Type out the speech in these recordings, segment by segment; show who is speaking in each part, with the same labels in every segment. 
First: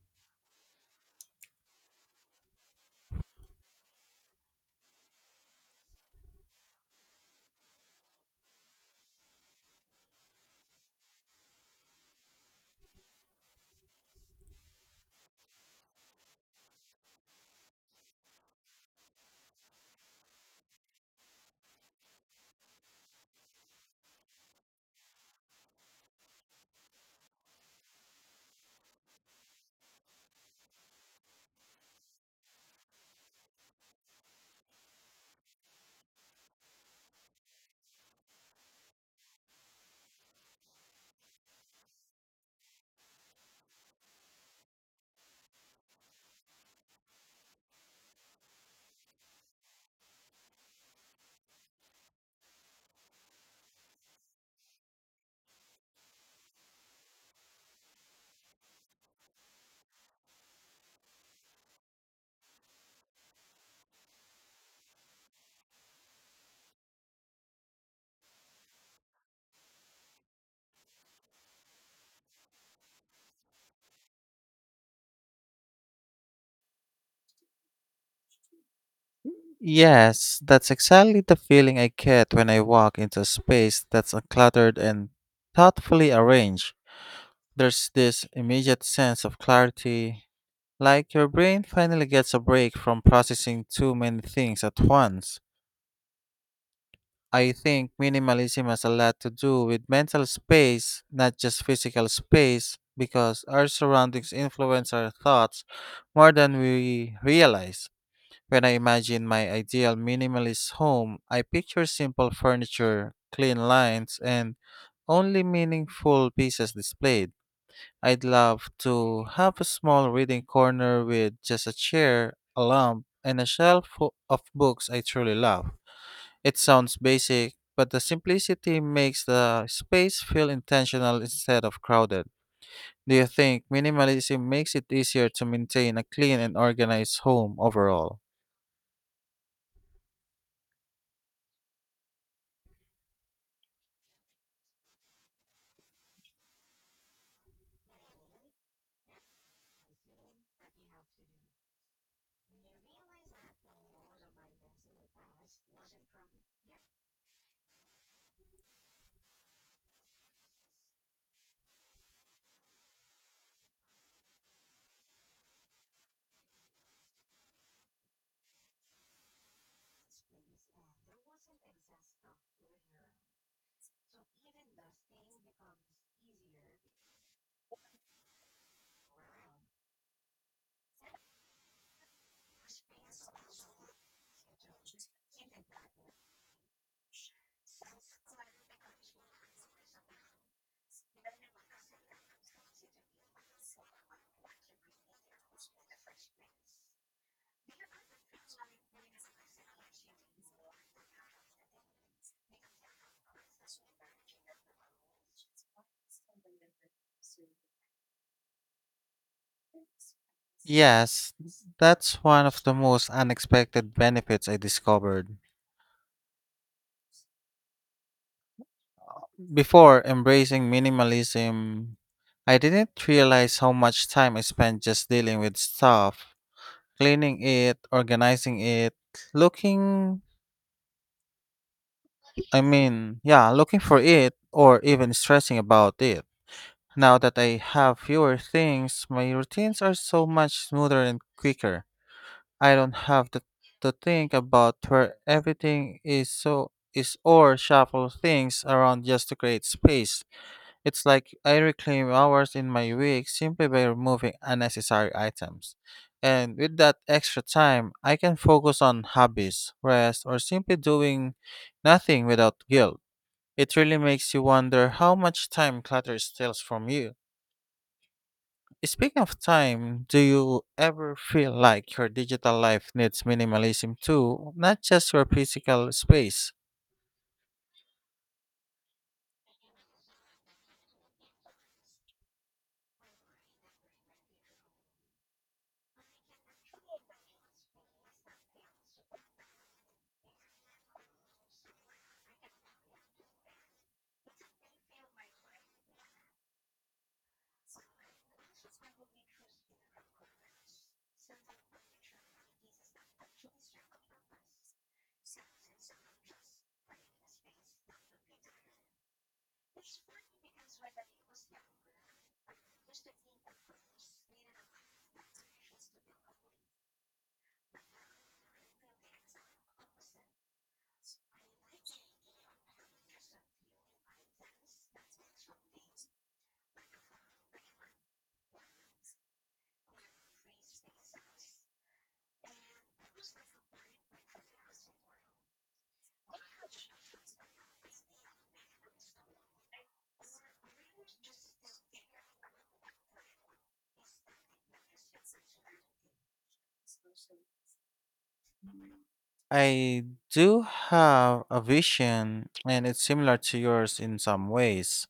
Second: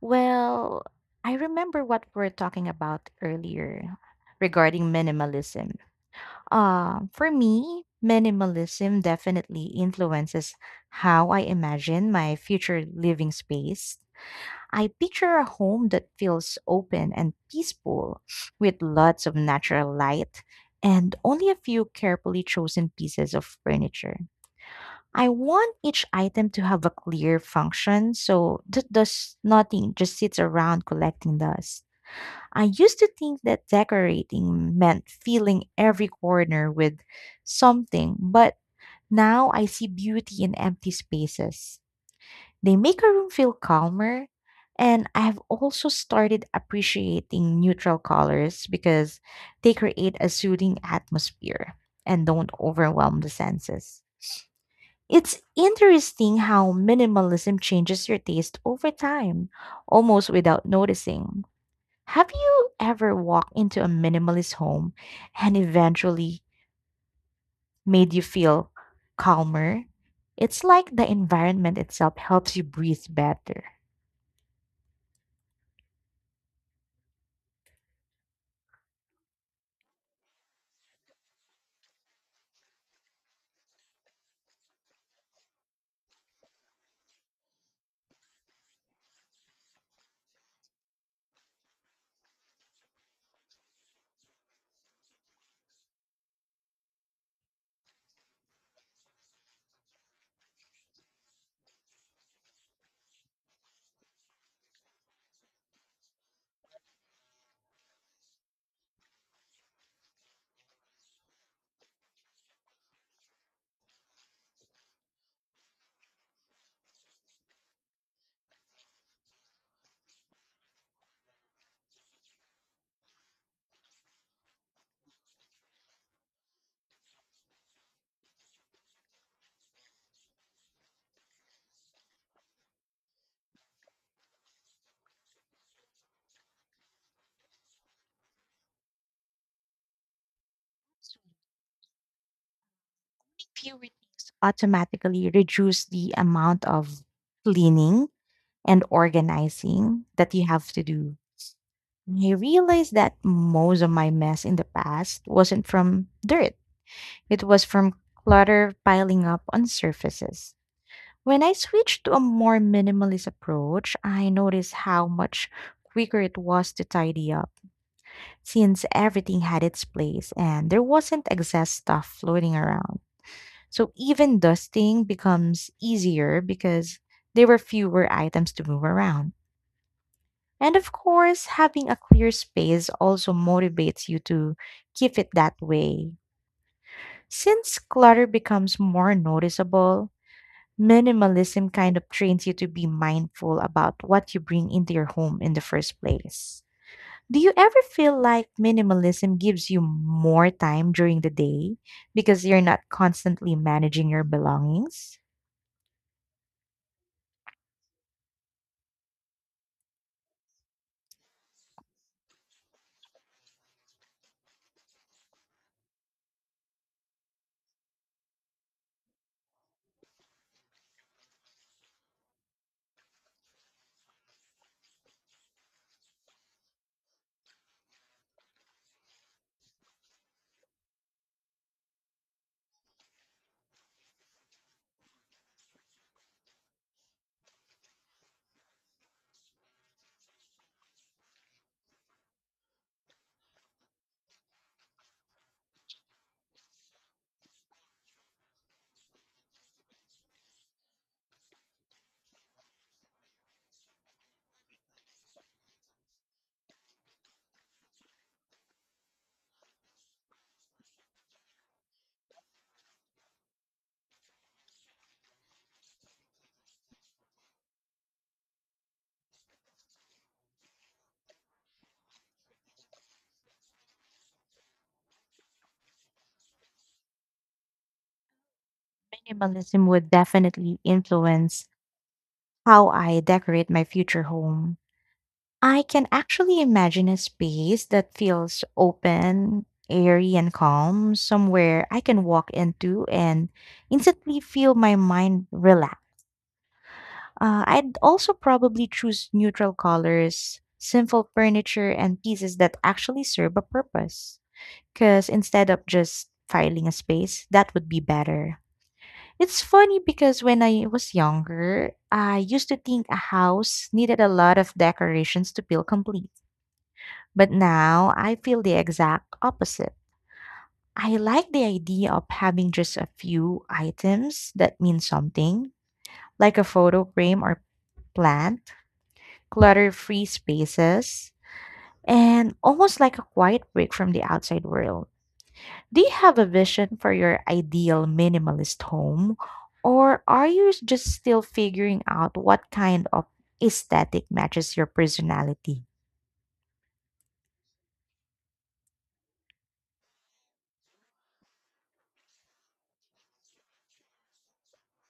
Speaker 1: Well, I remember what we were talking about earlier regarding minimalism. For me, minimalism definitely influences how I imagine my future living space. I picture a home that feels open and peaceful, with lots of natural light and only a few carefully chosen pieces of furniture. I want each item to have a clear function, so does nothing just sits around collecting dust. I used to think that decorating meant filling every corner with something, but now I see beauty in empty spaces. They make a room feel calmer, and I have also started appreciating neutral colors because they create a soothing atmosphere and don't overwhelm the senses. It's interesting how minimalism changes your taste over time, almost without noticing. Have you ever walked into a minimalist home, and eventually made you feel calmer? It's like the environment itself helps you breathe better.
Speaker 2: Yes, that's exactly the feeling I get when I walk into a space that's uncluttered and thoughtfully arranged. There's this immediate sense of clarity, like your brain finally gets a break from processing too many things at once. I think minimalism has a lot to do with mental space, not just physical space, because our surroundings influence our thoughts more than we realize. When I imagine my ideal minimalist home, I picture simple furniture, clean lines, and only meaningful pieces displayed. I'd love to have a small reading corner with just a chair, a lamp, and a shelf full of books I truly love. It sounds basic, but the simplicity makes the space feel intentional instead of crowded. Do you think minimalism makes it easier to maintain a clean and organized home overall?
Speaker 1: Few routines automatically reduce the amount of cleaning and organizing that you have to do. I realized that most of my mess in the past wasn't from dirt. It was from clutter piling up on surfaces. When I switched to a more minimalist approach, I noticed how much quicker it was to tidy up, since everything had its place and there wasn't excess stuff floating around. So even dusting becomes easier because there were fewer items to move around. And of course, having a clear space also motivates you to keep it that way. Since clutter becomes more noticeable, minimalism kind of trains you to be mindful about what you bring into your home in the first place. Do you ever feel like minimalism gives you more time during the day because you're not constantly managing your belongings?
Speaker 2: Yes, that's one of the most unexpected benefits I discovered. Before embracing minimalism, I didn't realize how much time I spent just dealing with stuff, cleaning it, organizing it, looking, I mean, yeah, looking for it, or even stressing about it. Now that I have fewer things, my routines are so much smoother and quicker. I don't have to think about where everything is or shuffle things around just to create space. It's like I reclaim hours in my week simply by removing unnecessary items. And with that extra time, I can focus on hobbies, rest, or simply doing nothing without guilt. It really makes you wonder how much time clutter steals from you. Speaking of time, do you ever feel like your digital life needs minimalism too, not just your physical space?
Speaker 1: Minimalism would definitely influence how I decorate my future home. I can actually imagine a space that feels open, airy, and calm, somewhere I can walk into and instantly feel my mind relax. I'd also probably choose neutral colors, simple furniture, and pieces that actually serve a purpose, because instead of just filing a space, that would be better. It's funny, because when I was younger, I used to think a house needed a lot of decorations to feel complete. But now I feel the exact opposite. I like the idea of having just a few items that mean something, like a photo frame or plant. Clutter free spaces, and almost like a quiet break from the outside world. Do you have a vision for your ideal minimalist home, or are you just still figuring out what kind of aesthetic matches your personality?
Speaker 2: I do have a vision, and it's similar to yours in some ways.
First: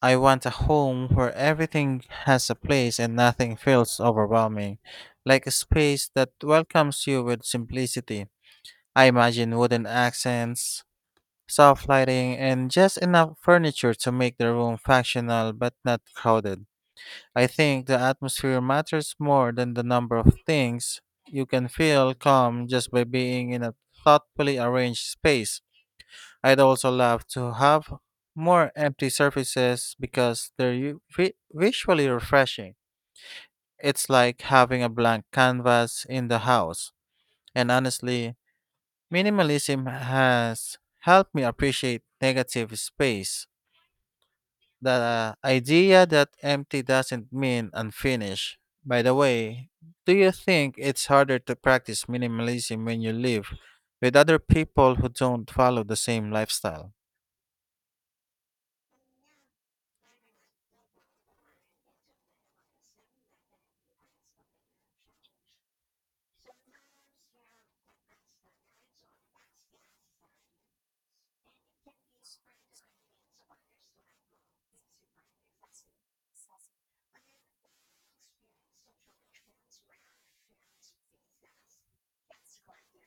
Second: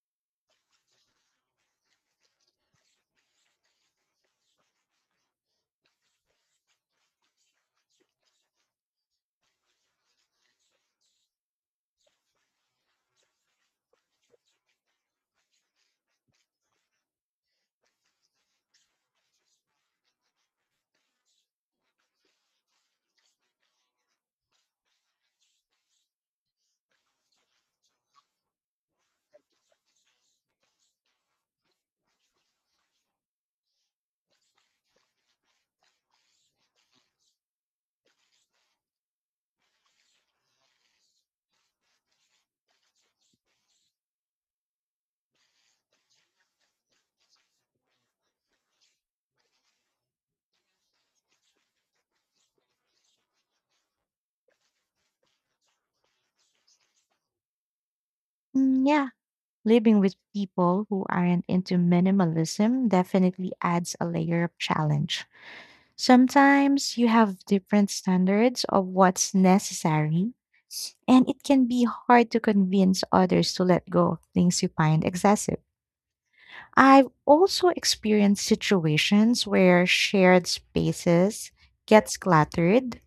Speaker 2: I want a home where everything has a place and nothing feels overwhelming, like a space that welcomes you with simplicity. I imagine wooden accents, soft lighting, and just enough furniture to make the room functional but not crowded. I think the atmosphere matters more than the number of things. You can feel calm just by being in a thoughtfully arranged space. I'd also love to have more empty surfaces because they're visually refreshing. It's like having a blank canvas in the house. And honestly, minimalism has helped me appreciate negative space. The idea that empty doesn't mean unfinished. By the way, do you think it's harder to practice minimalism when you live with other people who don't follow the same lifestyle?
Speaker 1: Mm, yeah, living with people who aren't into minimalism definitely adds a layer of challenge. Sometimes you have different standards of what's necessary, and it can be hard to convince others to let go of things you find excessive. I've also experienced situations where shared spaces gets cluttered,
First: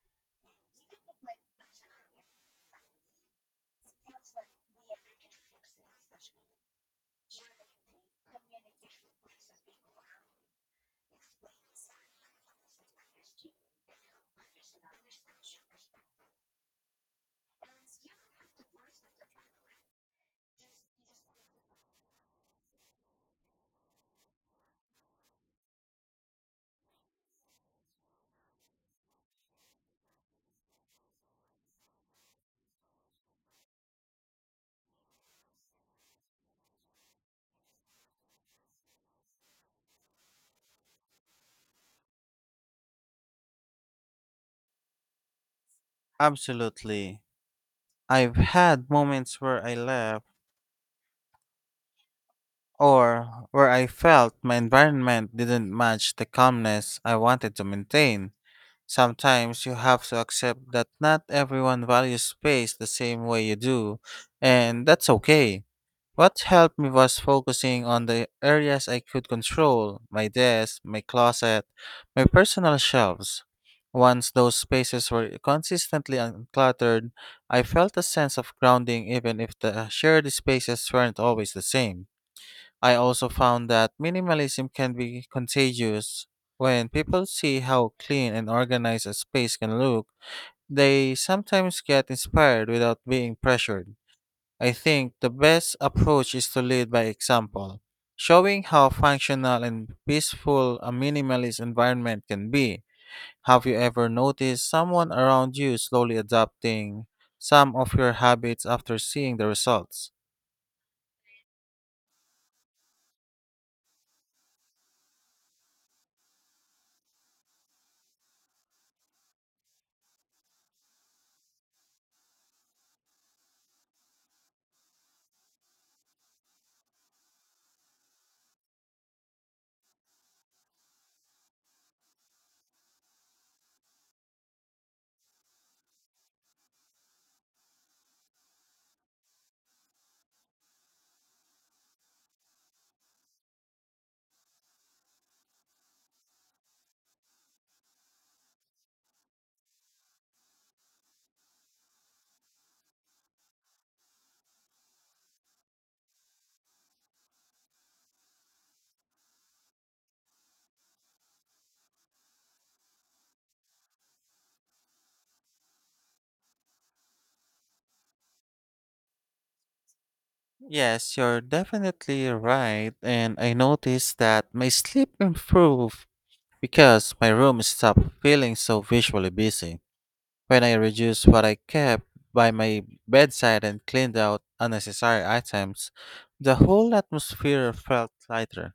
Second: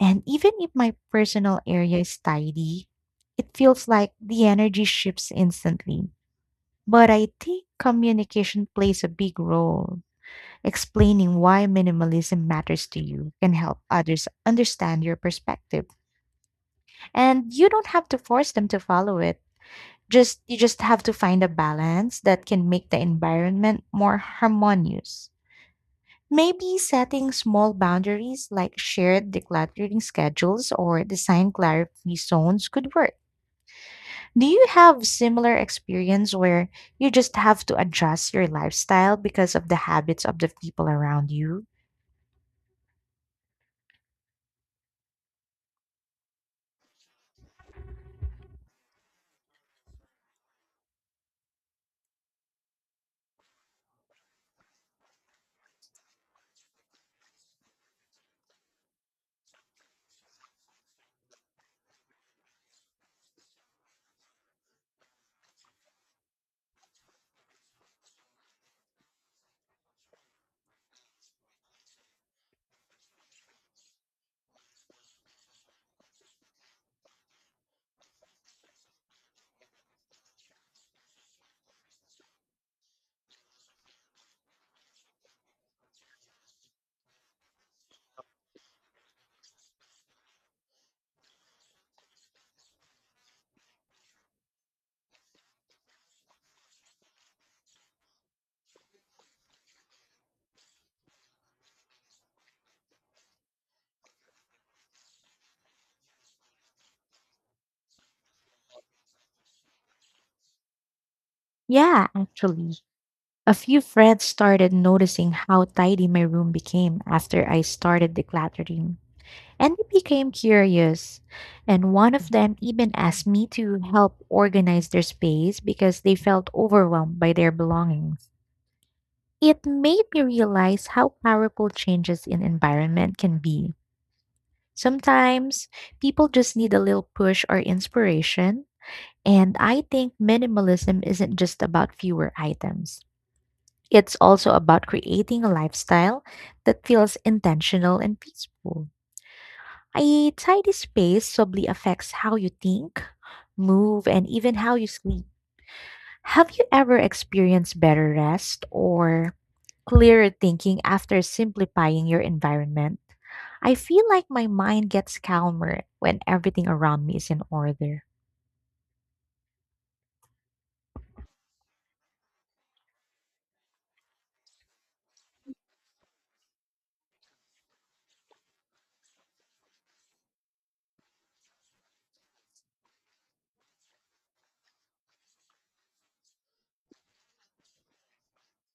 Speaker 1: and even if my personal area is tidy, it feels like the energy shifts instantly. But I think communication plays a big role. Explaining why minimalism matters to you can help others understand your perspective, and you don't have to force them to follow it. Just you just have to find a balance that can make the environment more harmonious. Maybe setting small boundaries like shared decluttering schedules or design clarity zones could work. Do you have similar experience where you just have to adjust your lifestyle because of the habits of the people around you?
Speaker 2: Absolutely. I've had moments where I left or where I felt my environment didn't match the calmness I wanted to maintain. Sometimes you have to accept that not everyone values space the same way you do, and that's okay. What helped me was focusing on the areas I could control: my desk, my closet, my personal shelves. Once those spaces were consistently uncluttered, I felt a sense of grounding even if the shared spaces weren't always the same. I also found that minimalism can be contagious. When people see how clean and organized a space can look, they sometimes get inspired without being pressured. I think the best approach is to lead by example, showing how functional and peaceful a minimalist environment can be. Have you ever noticed someone around you slowly adopting some of your habits after seeing the results?
Speaker 1: Yeah, actually. A few friends started noticing how tidy my room became after I started decluttering, and they became curious. And one of them even asked me to help organize their space because they felt overwhelmed by their belongings. It made me realize how powerful changes in environment can be. Sometimes people just need a little push or inspiration. And I think minimalism isn't just about fewer items. It's also about creating a lifestyle that feels intentional and peaceful. A tidy space subtly affects how you think, move, and even how you sleep. Have you ever experienced better rest or clearer thinking after simplifying your environment? I feel like my mind gets calmer when everything around me is in order.
Speaker 2: Yes, you're definitely right. And I noticed that my sleep improved because my room stopped feeling so visually busy. When I reduced what I kept by my bedside and cleaned out unnecessary items, the whole atmosphere felt lighter.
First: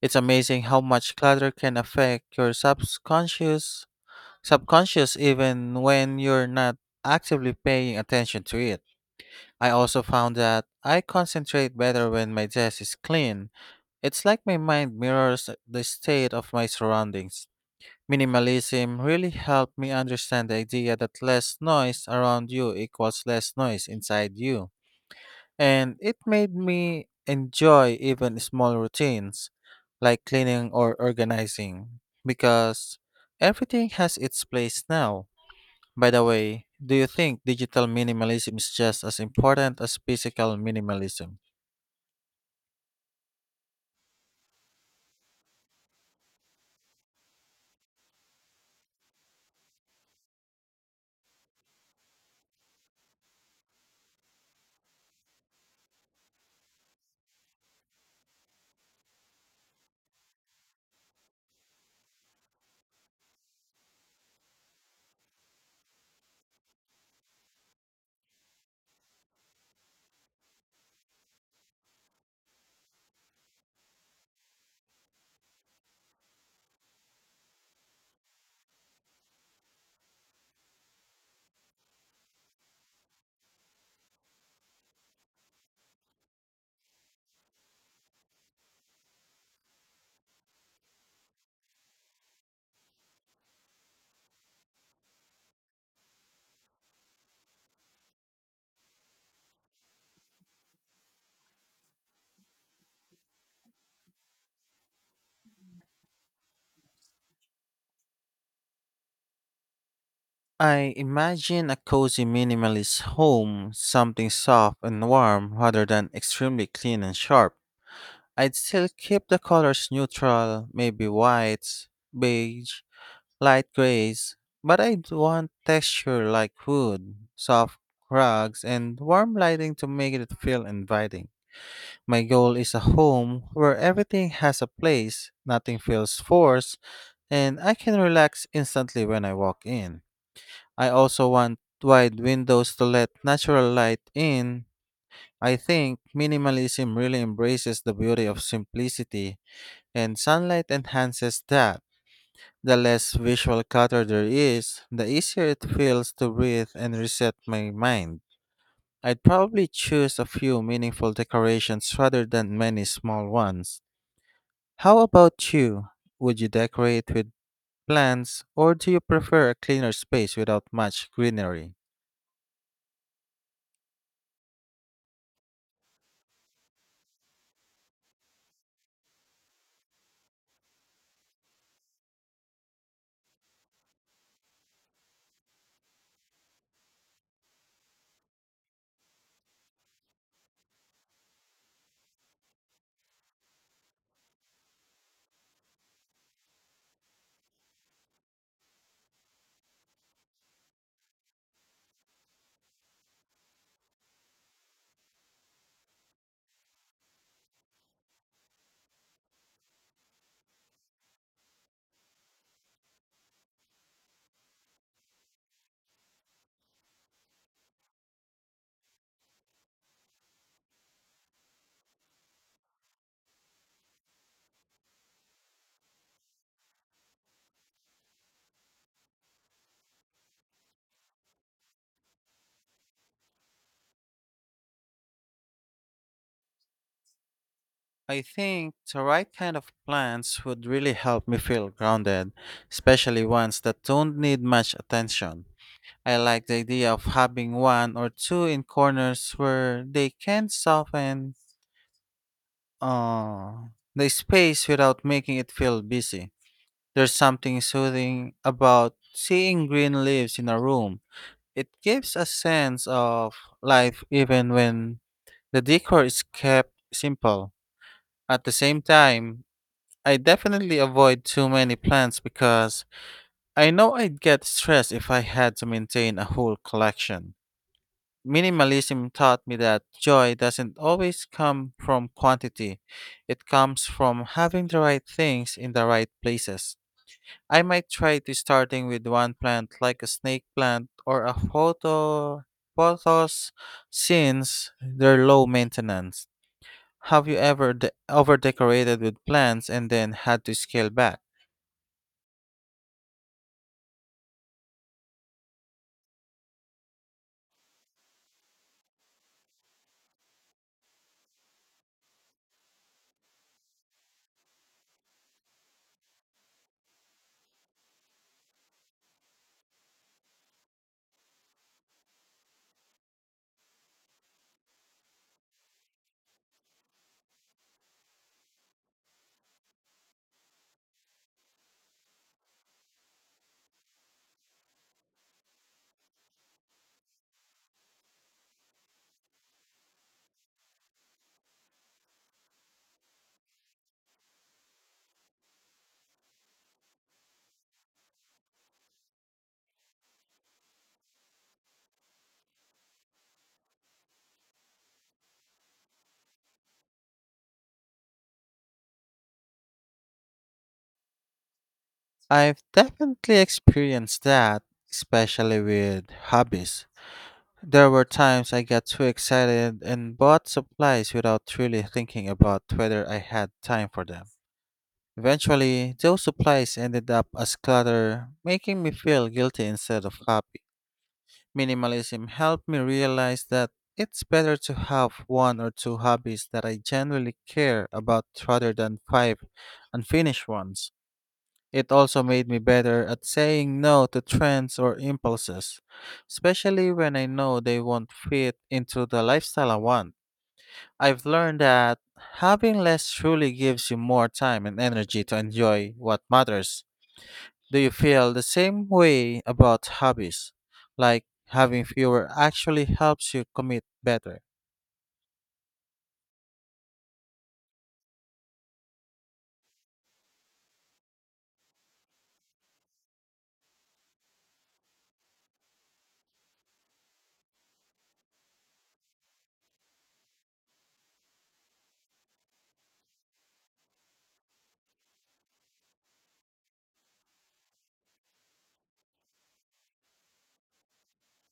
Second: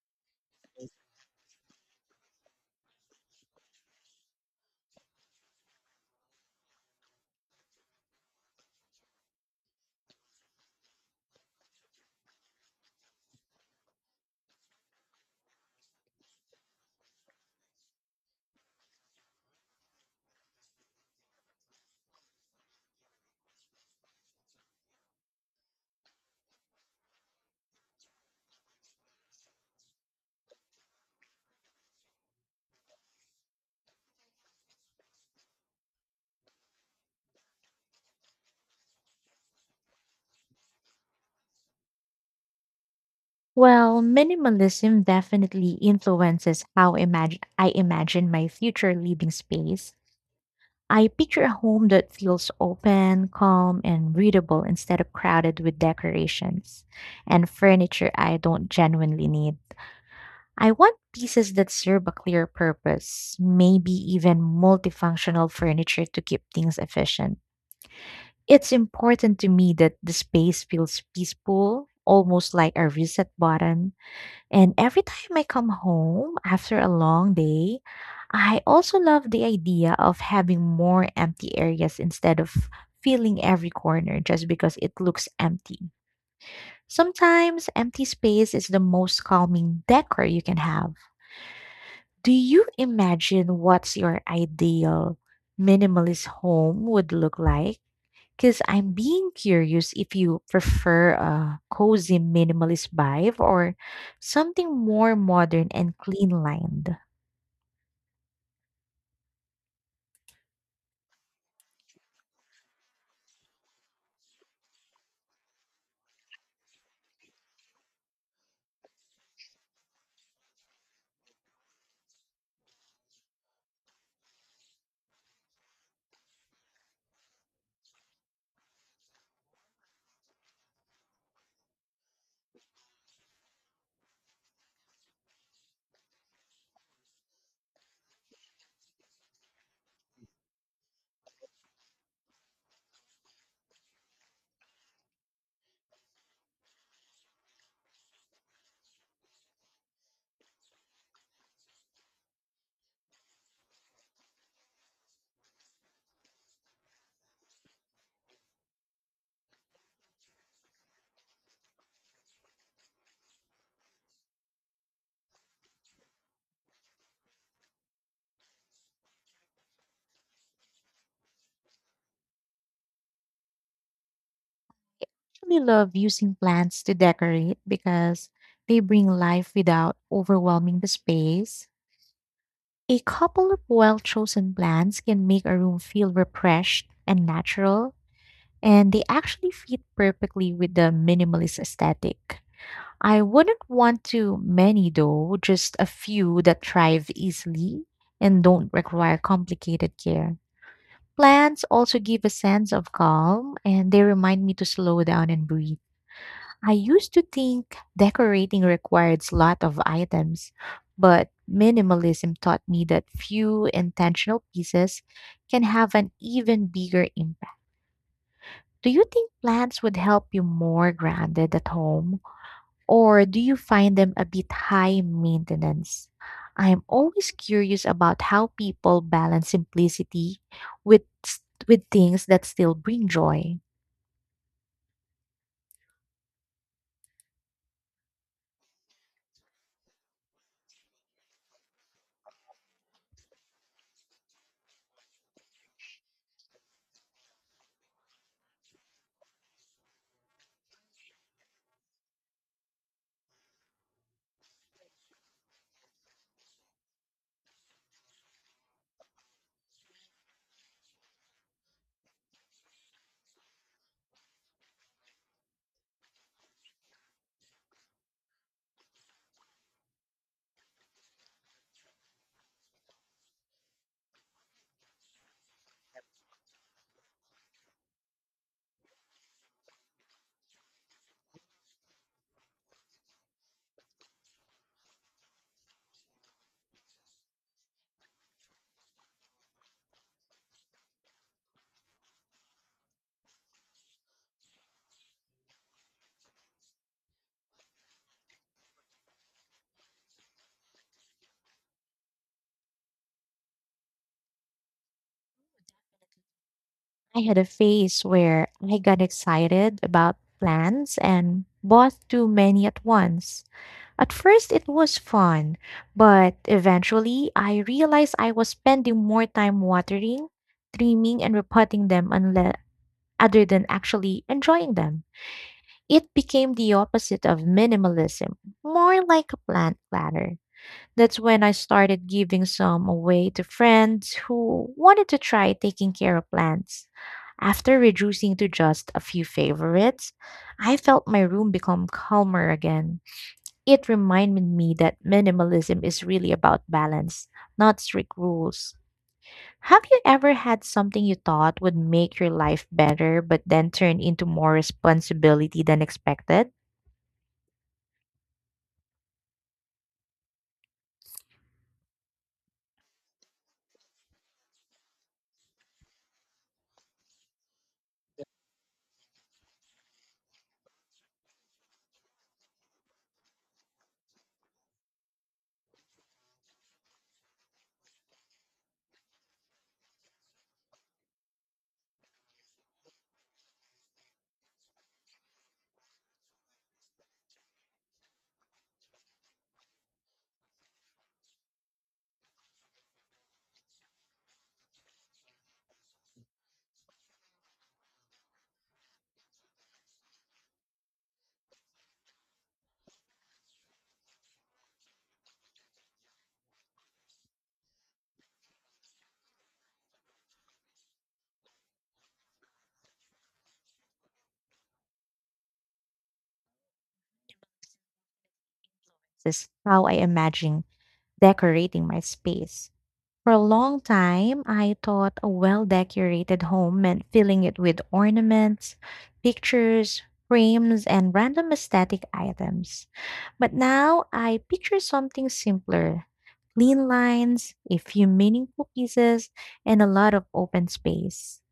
Speaker 2: It's amazing how much clutter can affect your subconscious even when you're not actively paying attention to it. I also found that I concentrate better when my desk is clean. It's like my mind mirrors the state of my surroundings. Minimalism really helped me understand the idea that less noise around you equals less noise inside you. And it made me enjoy even small routines like cleaning or organizing because everything has its place now. By the way, do you think digital minimalism is just as important as physical minimalism?
Speaker 1: Well, minimalism definitely influences how imagine I imagine my future living space. I picture a home that feels open, calm, and readable, instead of crowded with decorations and furniture I don't genuinely need. I want pieces that serve a clear purpose, maybe even multifunctional furniture to keep things efficient. It's important to me that the space feels peaceful, almost like a reset button, and every time I come home after a long day, I also love the idea of having more empty areas instead of filling every corner just because it looks empty. Sometimes empty space is the most calming decor you can have. Do you imagine what's your ideal minimalist home would look like? Because I'm being curious if you prefer a cozy minimalist vibe or something more modern and clean lined. I
Speaker 2: I imagine a cozy minimalist home, something soft and warm rather than extremely clean and sharp. I'd still keep the colors neutral, maybe whites, beige, light grays, but I'd want texture like wood, soft rugs, and warm lighting to make it feel inviting. My goal is a home where everything has a place, nothing feels forced, and I can relax instantly when I walk in. I also want wide windows to let natural light in. I think minimalism really embraces the beauty of simplicity, and sunlight enhances that. The less visual clutter there is, the easier it feels to breathe and reset my mind. I'd probably choose a few meaningful decorations rather than many small ones. How about you? Would you decorate with plants or do you prefer a cleaner space without much greenery?
Speaker 1: actually love using plants to decorate because they bring life without overwhelming the space. A couple of well chosen plants can make a room feel refreshed and natural, and they actually fit perfectly with the minimalist aesthetic. I wouldn't want too many though, just a few that thrive easily and don't require complicated care. Plants also give a sense of calm, and they remind me to slow down and breathe. I used to think decorating required a lot of items, but minimalism taught me that few intentional pieces can have an even bigger impact. Do you think plants would help you more grounded at home? Or do you find them a bit high maintenance? I'm always curious about how people balance simplicity with with things that still bring joy.
Speaker 2: I think the right kind of plants would really help me feel grounded, especially ones that don't need much attention. I like the idea of having one or two in corners where they can soften uh, the space without making it feel busy. There's something soothing about seeing green leaves in a room. It gives a sense of life even when the decor is kept simple. At the same time, I definitely avoid too many plants because I know I'd get stressed if I had to maintain a whole collection. Minimalism taught me that joy doesn't always come from quantity, it comes from having the right things in the right places. I might try to starting with one plant like a snake plant or a photos since they're low maintenance. Have you ever over decorated with plants and then had to scale back?
Speaker 1: I had a phase where I got excited about plans and bought too many at once. At first it was fun, but eventually I realized I was spending more time watering, trimming and repotting them, unless other than actually enjoying them. It became the opposite of minimalism, more like a plant platter. That's when I started giving some away to friends who wanted to try taking care of plants. After reducing to just a few favorites, I felt my room become calmer again. It reminded me that minimalism is really about balance, not strict rules. Have you ever had something you thought would make your life better but then turned into more responsibility than expected?
Speaker 2: I've definitely experienced that, especially with hobbies. There were times I got too excited and bought supplies without really thinking about whether I had time for them. Eventually, those supplies ended up as clutter, making me feel guilty instead of happy. Minimalism helped me realize that it's better to have one or two hobbies that I genuinely care about rather than five unfinished ones. It also made me better at saying no to trends or impulses, especially when I know they won't fit into the lifestyle I want. I've learned that having less truly gives you more time and energy to enjoy what matters. Do you feel the same way about hobbies? Like having fewer actually helps you commit better?
Speaker 1: Influences how I imagine decorating my space. For a long time, I thought a well decorated home meant filling it with ornaments, pictures, frames, and random aesthetic items. But now I picture something simpler: clean lines, a few meaningful pieces, and a lot of open space.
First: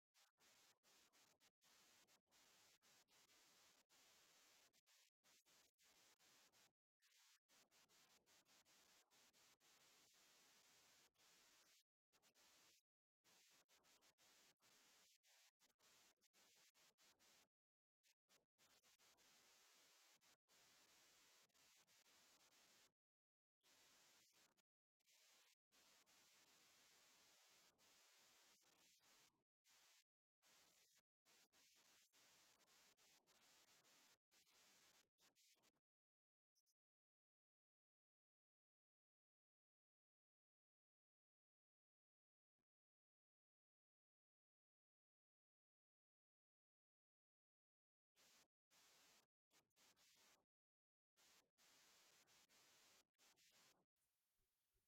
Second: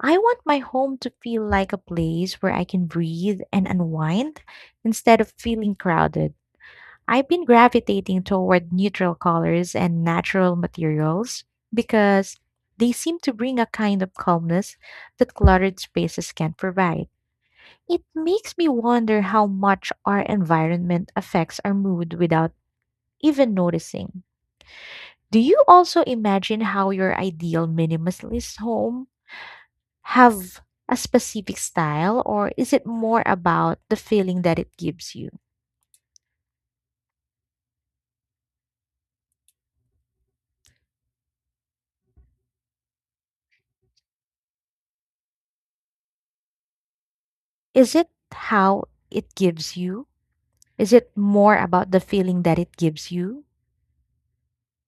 Speaker 1: I want my home to feel like a place where I can breathe and unwind instead of feeling crowded. I've been gravitating toward neutral colors and natural materials because they seem to bring a kind of calmness that cluttered spaces can't provide. It makes me wonder how much our environment affects our mood without even noticing. Do you also imagine how your ideal minimalist home have a specific style, or is it more about the feeling that it gives you? Is it how it gives you? Is it more about the feeling that it gives you?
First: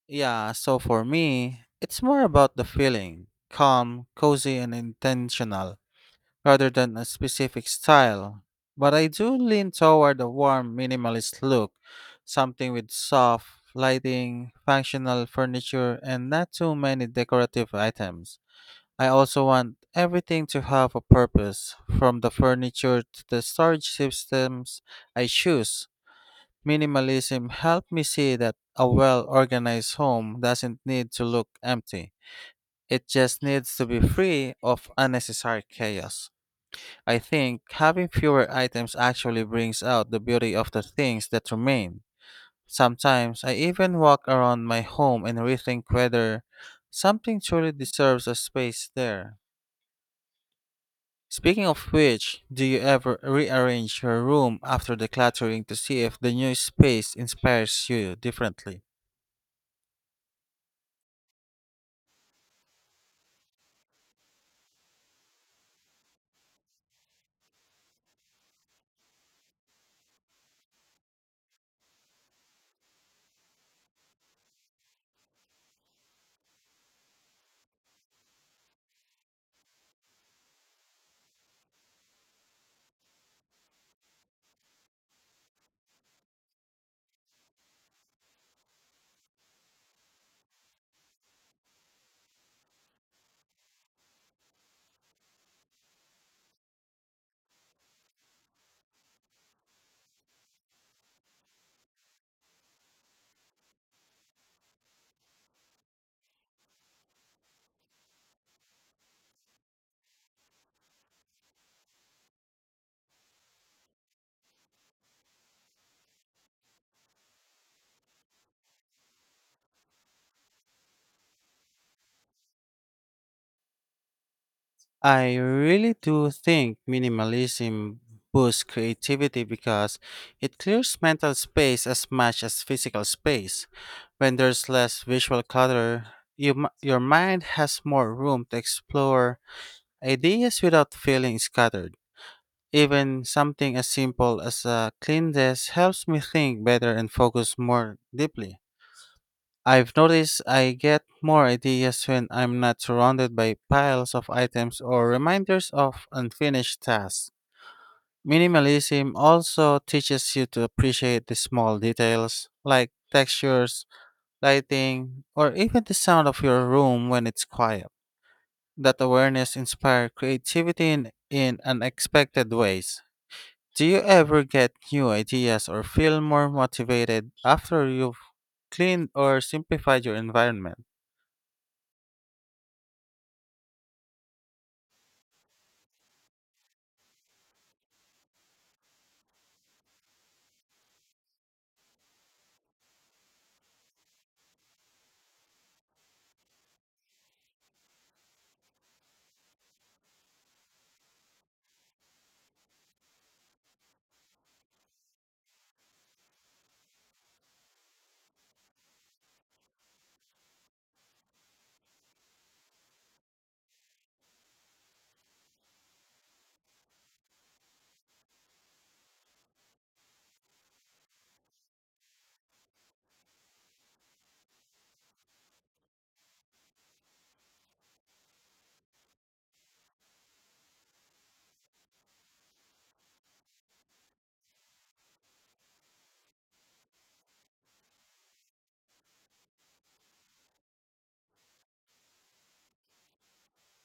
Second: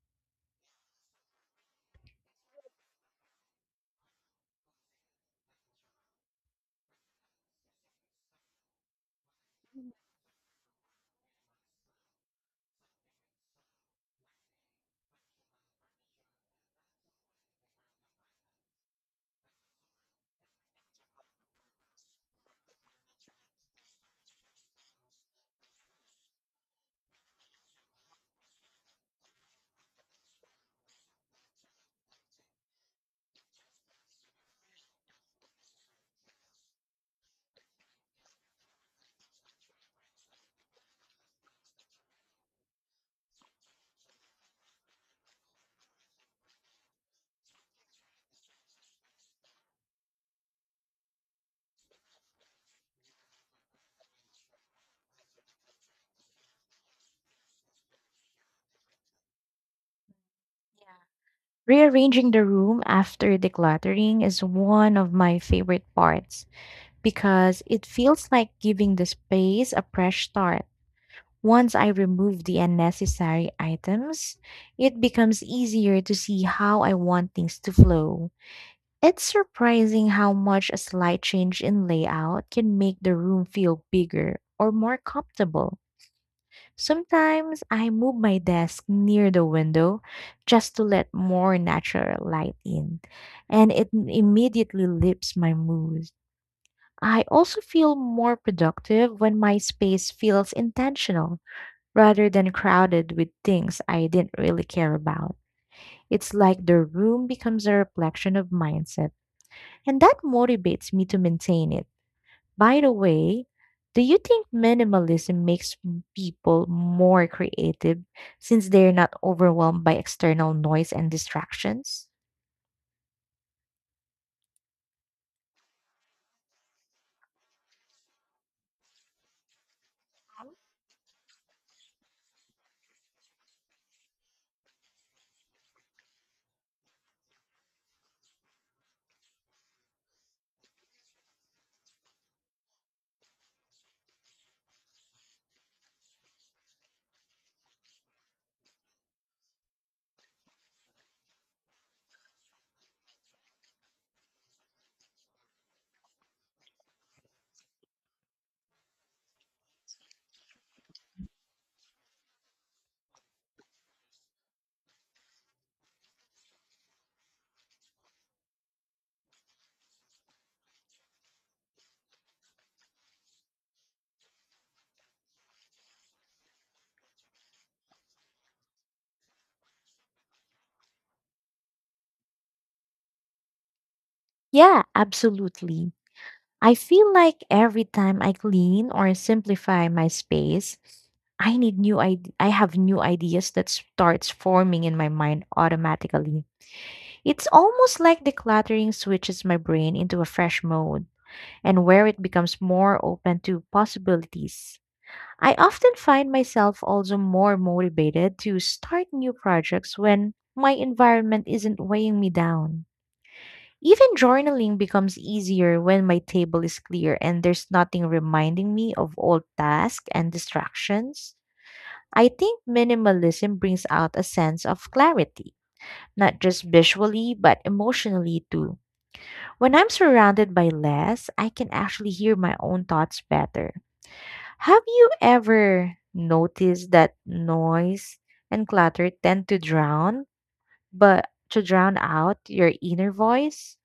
Speaker 2: Yeah, so for me, it's more about the feeling calm, cozy, and intentional, rather than a specific style, but I do lean toward a warm minimalist look, something with soft lighting, functional furniture, and not too many decorative items. I also want everything to have a purpose, from the furniture to the storage systems I choose. Minimalism helped me see that a well organized home doesn't need to look empty. It just needs to be free of unnecessary chaos. I think having fewer items actually brings out the beauty of the things that remain. Sometimes I even walk around my home and rethink whether something truly deserves a space there. Speaking of which, do you ever rearrange your room after decluttering to see if the new space inspires you differently?
Speaker 1: Yeah. Rearranging the room after decluttering is one of my favorite parts, because it feels like giving the space a fresh start. Once I remove the unnecessary items, it becomes easier to see how I want things to flow. It's surprising how much a slight change in layout can make the room feel bigger or more comfortable. Sometimes I move my desk near the window just to let more natural light in, and it immediately lifts my mood. I also feel more productive when my space feels intentional rather than crowded with things I didn't really care about. It's like the room becomes a reflection of mindset, and that motivates me to maintain it. By the way, do you think minimalism makes people more creative, since they're not overwhelmed by external noise and distractions?
Speaker 2: I really do think minimalism boosts creativity because it clears mental space as much as physical space. When there's less visual clutter, your mind has more room to explore ideas without feeling scattered. Even something as simple as a clean desk helps me think better and focus more deeply. I've noticed I get more ideas when I'm not surrounded by piles of items or reminders of unfinished tasks. Minimalism also teaches you to appreciate the small details like textures, lighting, or even the sound of your room when it's quiet. That awareness inspires creativity in unexpected ways. Do you ever get new ideas or feel more motivated after you've cleaned or simplified your environment?
Speaker 1: Yeah, absolutely. I feel like every time I clean or simplify my space, I have new ideas that starts forming in my mind automatically. It's almost like decluttering switches my brain into a fresh mode, and where it becomes more open to possibilities. I often find myself also more motivated to start new projects when my environment isn't weighing me down. Even journaling becomes easier when my table is clear and there's nothing reminding me of old tasks and distractions. I think minimalism brings out a sense of clarity, not just visually, but emotionally too. When I'm surrounded by less, I can actually hear my own thoughts better. Have you ever noticed that noise and clutter tend to drown, but to drown out your inner voice?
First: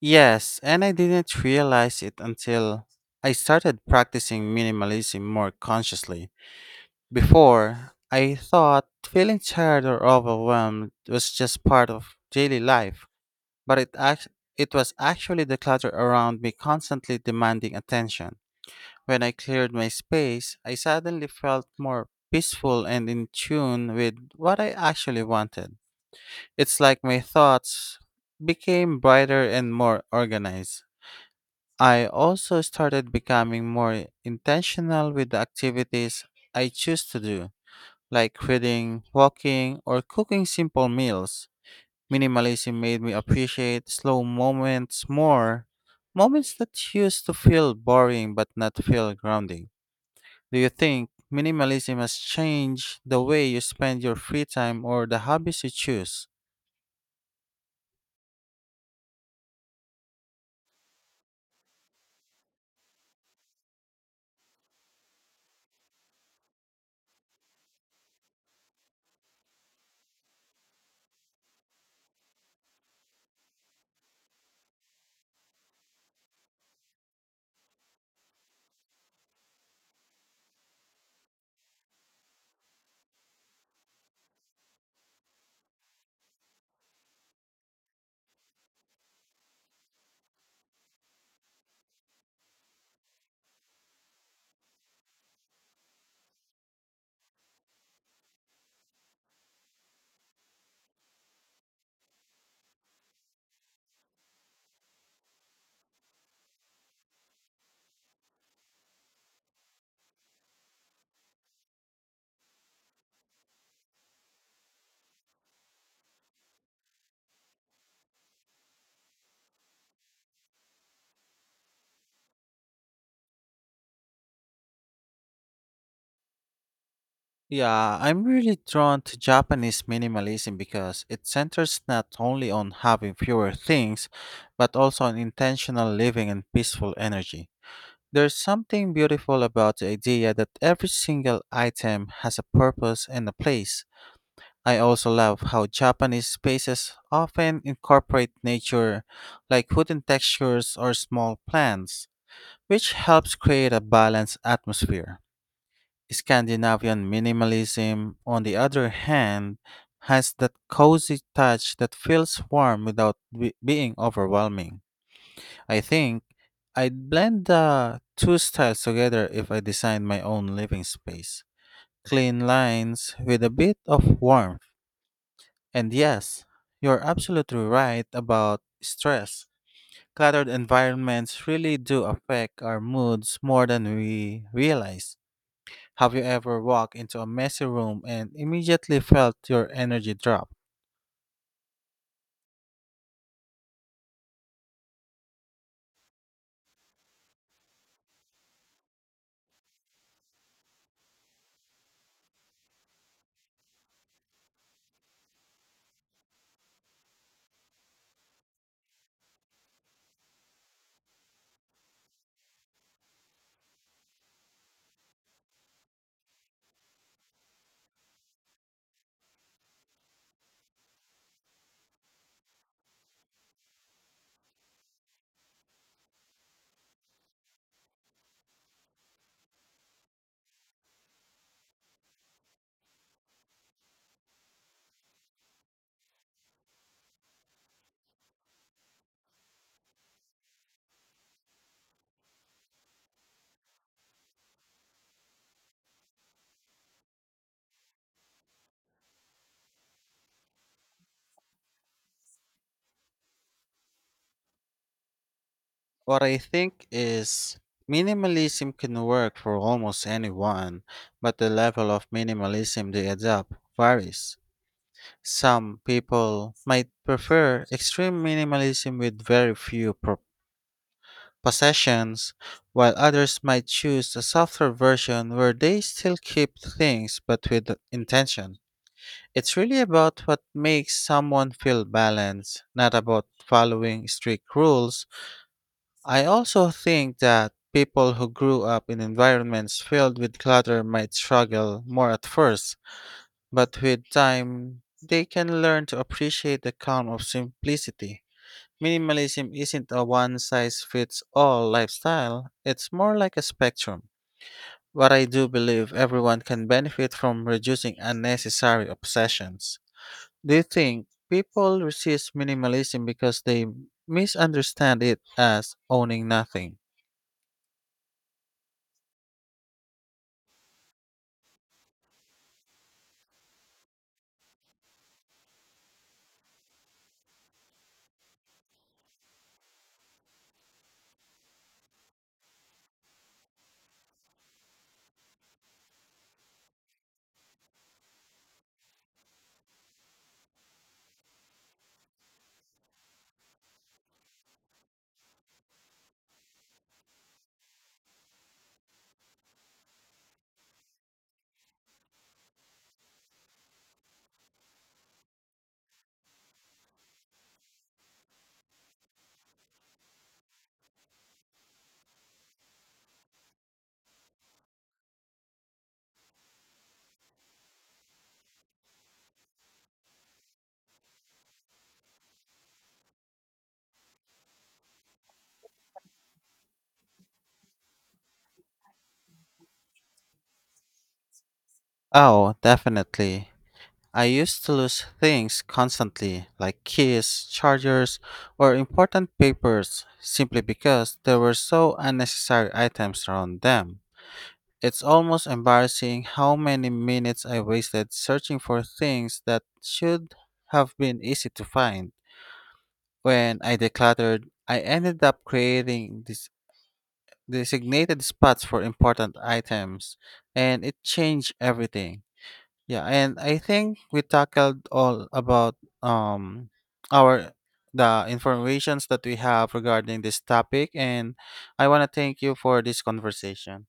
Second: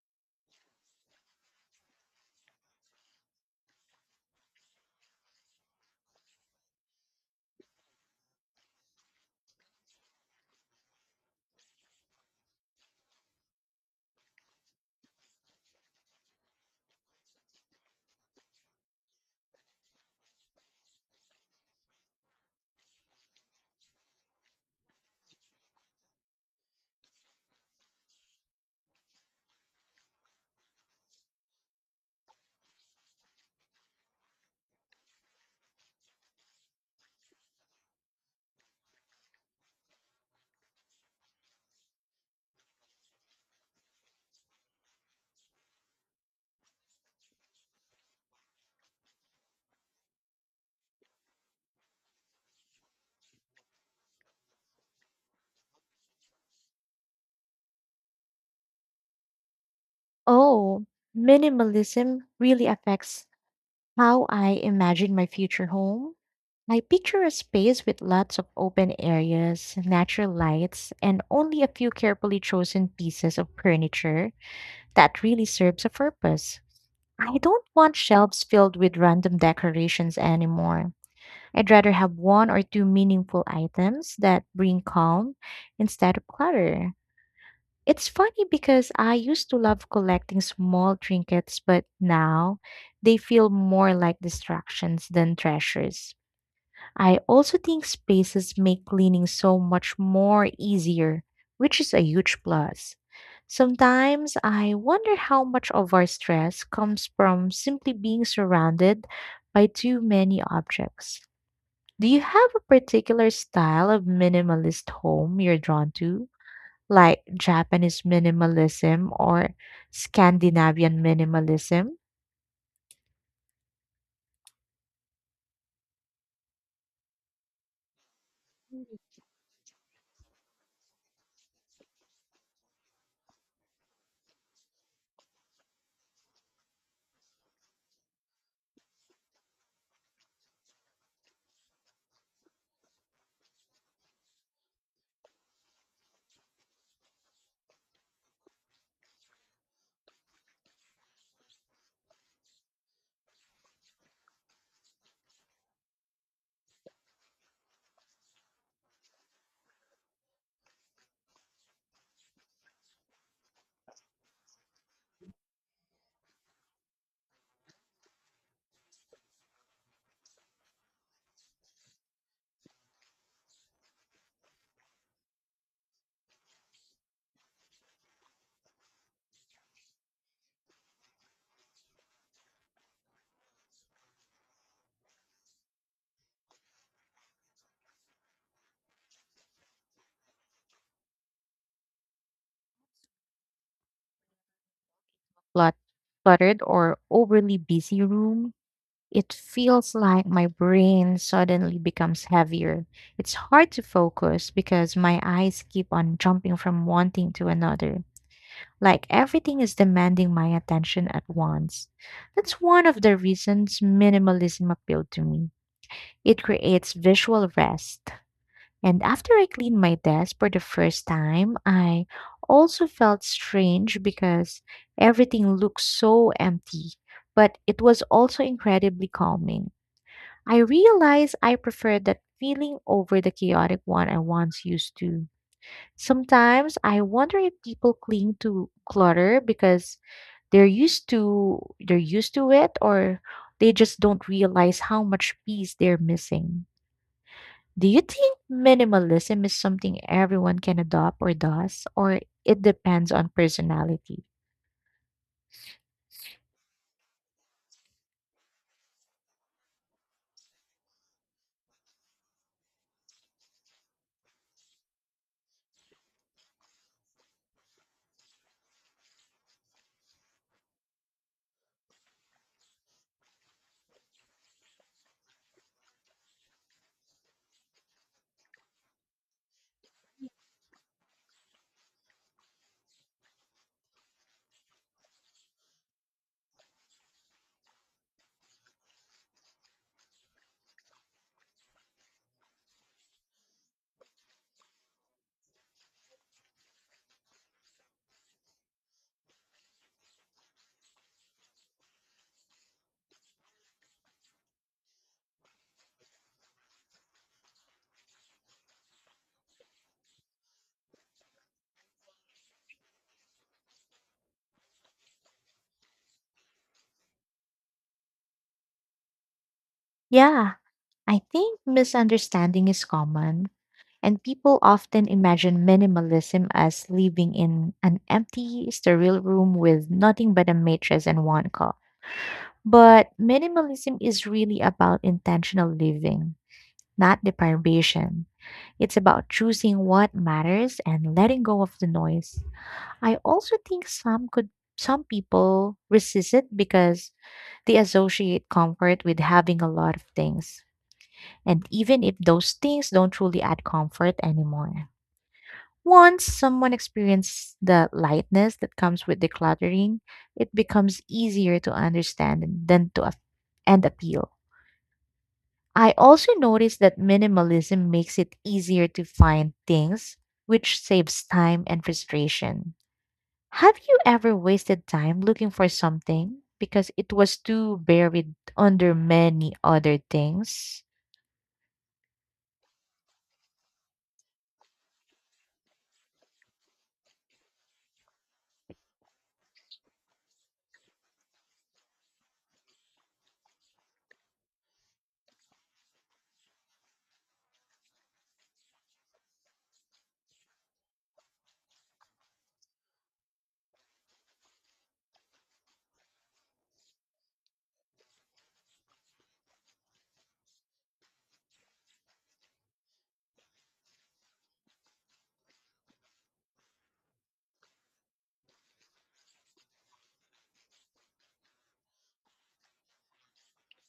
Speaker 2: Yes, and I didn't realize it until I started practicing minimalism more consciously. Before, I thought feeling tired or overwhelmed was just part of daily life, but it was actually the clutter around me constantly demanding attention. When I cleared my space, I suddenly felt more peaceful and in tune with what I actually wanted. It's like my thoughts became brighter and more organized. I also started becoming more intentional with the activities I choose to do, like reading, walking, or cooking simple meals. Minimalism made me appreciate slow moments more, moments that used to feel boring but not feel grounding. Do you think minimalism has changed the way you spend your free time or the hobbies you choose?
Speaker 1: Oh, minimalism really affects how I imagine my future home. I picture a space with lots of open areas, natural lights, and only a few carefully chosen pieces of furniture that really serves a purpose. I don't want shelves filled with random decorations anymore. I'd rather have one or two meaningful items that bring calm instead of clutter. It's funny because I used to love collecting small trinkets, but now they feel more like distractions than treasures. I also think spaces make cleaning so much more easier, which is a huge plus. Sometimes I wonder how much of our stress comes from simply being surrounded by too many objects. Do you have a particular style of minimalist home you're drawn to, like Japanese minimalism or Scandinavian minimalism?
Speaker 2: Yeah, I'm really drawn to Japanese minimalism because it centers not only on having fewer things, but also on intentional living and peaceful energy. There's something beautiful about the idea that every single item has a purpose and a place. I also love how Japanese spaces often incorporate nature, like wooden textures or small plants, which helps create a balanced atmosphere. Scandinavian minimalism, on the other hand, has that cozy touch that feels warm without being overwhelming. I think I'd blend the two styles together if I designed my own living space. Clean lines with a bit of warmth, and yes, you're absolutely right about stress. Cluttered environments really do affect our moods more than we realize. Have you ever walked into a messy room and immediately felt your energy drop?
Speaker 1: Clut- Cluttered or overly busy room? It feels like my brain suddenly becomes heavier. It's hard to focus because my eyes keep on jumping from one thing to another, like everything is demanding my attention at once. That's one of the reasons minimalism appealed to me. It creates visual rest. And after I cleaned my desk for the first time, I also felt strange because everything looked so empty, but it was also incredibly calming. I realized I preferred that feeling over the chaotic one I once used to. Sometimes I wonder if people cling to clutter because they're used to it, or they just don't realize how much peace they're missing. Do you think minimalism is something everyone can adopt, or does, or it depends on personality?
Speaker 2: What I think is, minimalism can work for almost anyone, but the level of minimalism they adopt varies. Some people might prefer extreme minimalism with very possessions, while others might choose a softer version where they still keep things but with intention. It's really about what makes someone feel balanced, not about following strict rules. I also think that people who grew up in environments filled with clutter might struggle more at first, but with time, they can learn to appreciate the calm of simplicity. Minimalism isn't a one size fits all lifestyle, it's more like a spectrum. But I do believe everyone can benefit from reducing unnecessary obsessions. Do you think people resist minimalism because they misunderstand it as owning nothing?
Speaker 1: Yeah, I think misunderstanding is common, and people often imagine minimalism as living in an empty, sterile room with nothing but a mattress and one cup. But minimalism is really about intentional living, not deprivation. It's about choosing what matters and letting go of the noise. I also think some people resist it because they associate comfort with having a lot of things. And even if those things don't truly add comfort anymore. Once someone experiences the lightness that comes with decluttering, it becomes easier to understand than to ap- and appeal. I also noticed that minimalism makes it easier to find things, which saves time and frustration. Have you ever wasted time looking for something because it was too buried under many other things?
Speaker 2: Oh, definitely. I used to lose things constantly, like keys, chargers, or important papers, simply because there were so unnecessary items around them. It's almost embarrassing how many minutes I wasted searching for things that should have been easy to find. When I decluttered, I ended up creating this designated spots for important items, and it changed everything. Yeah, and I think we tackled all about um our the informations that we have regarding this topic, and I want to thank you for this conversation.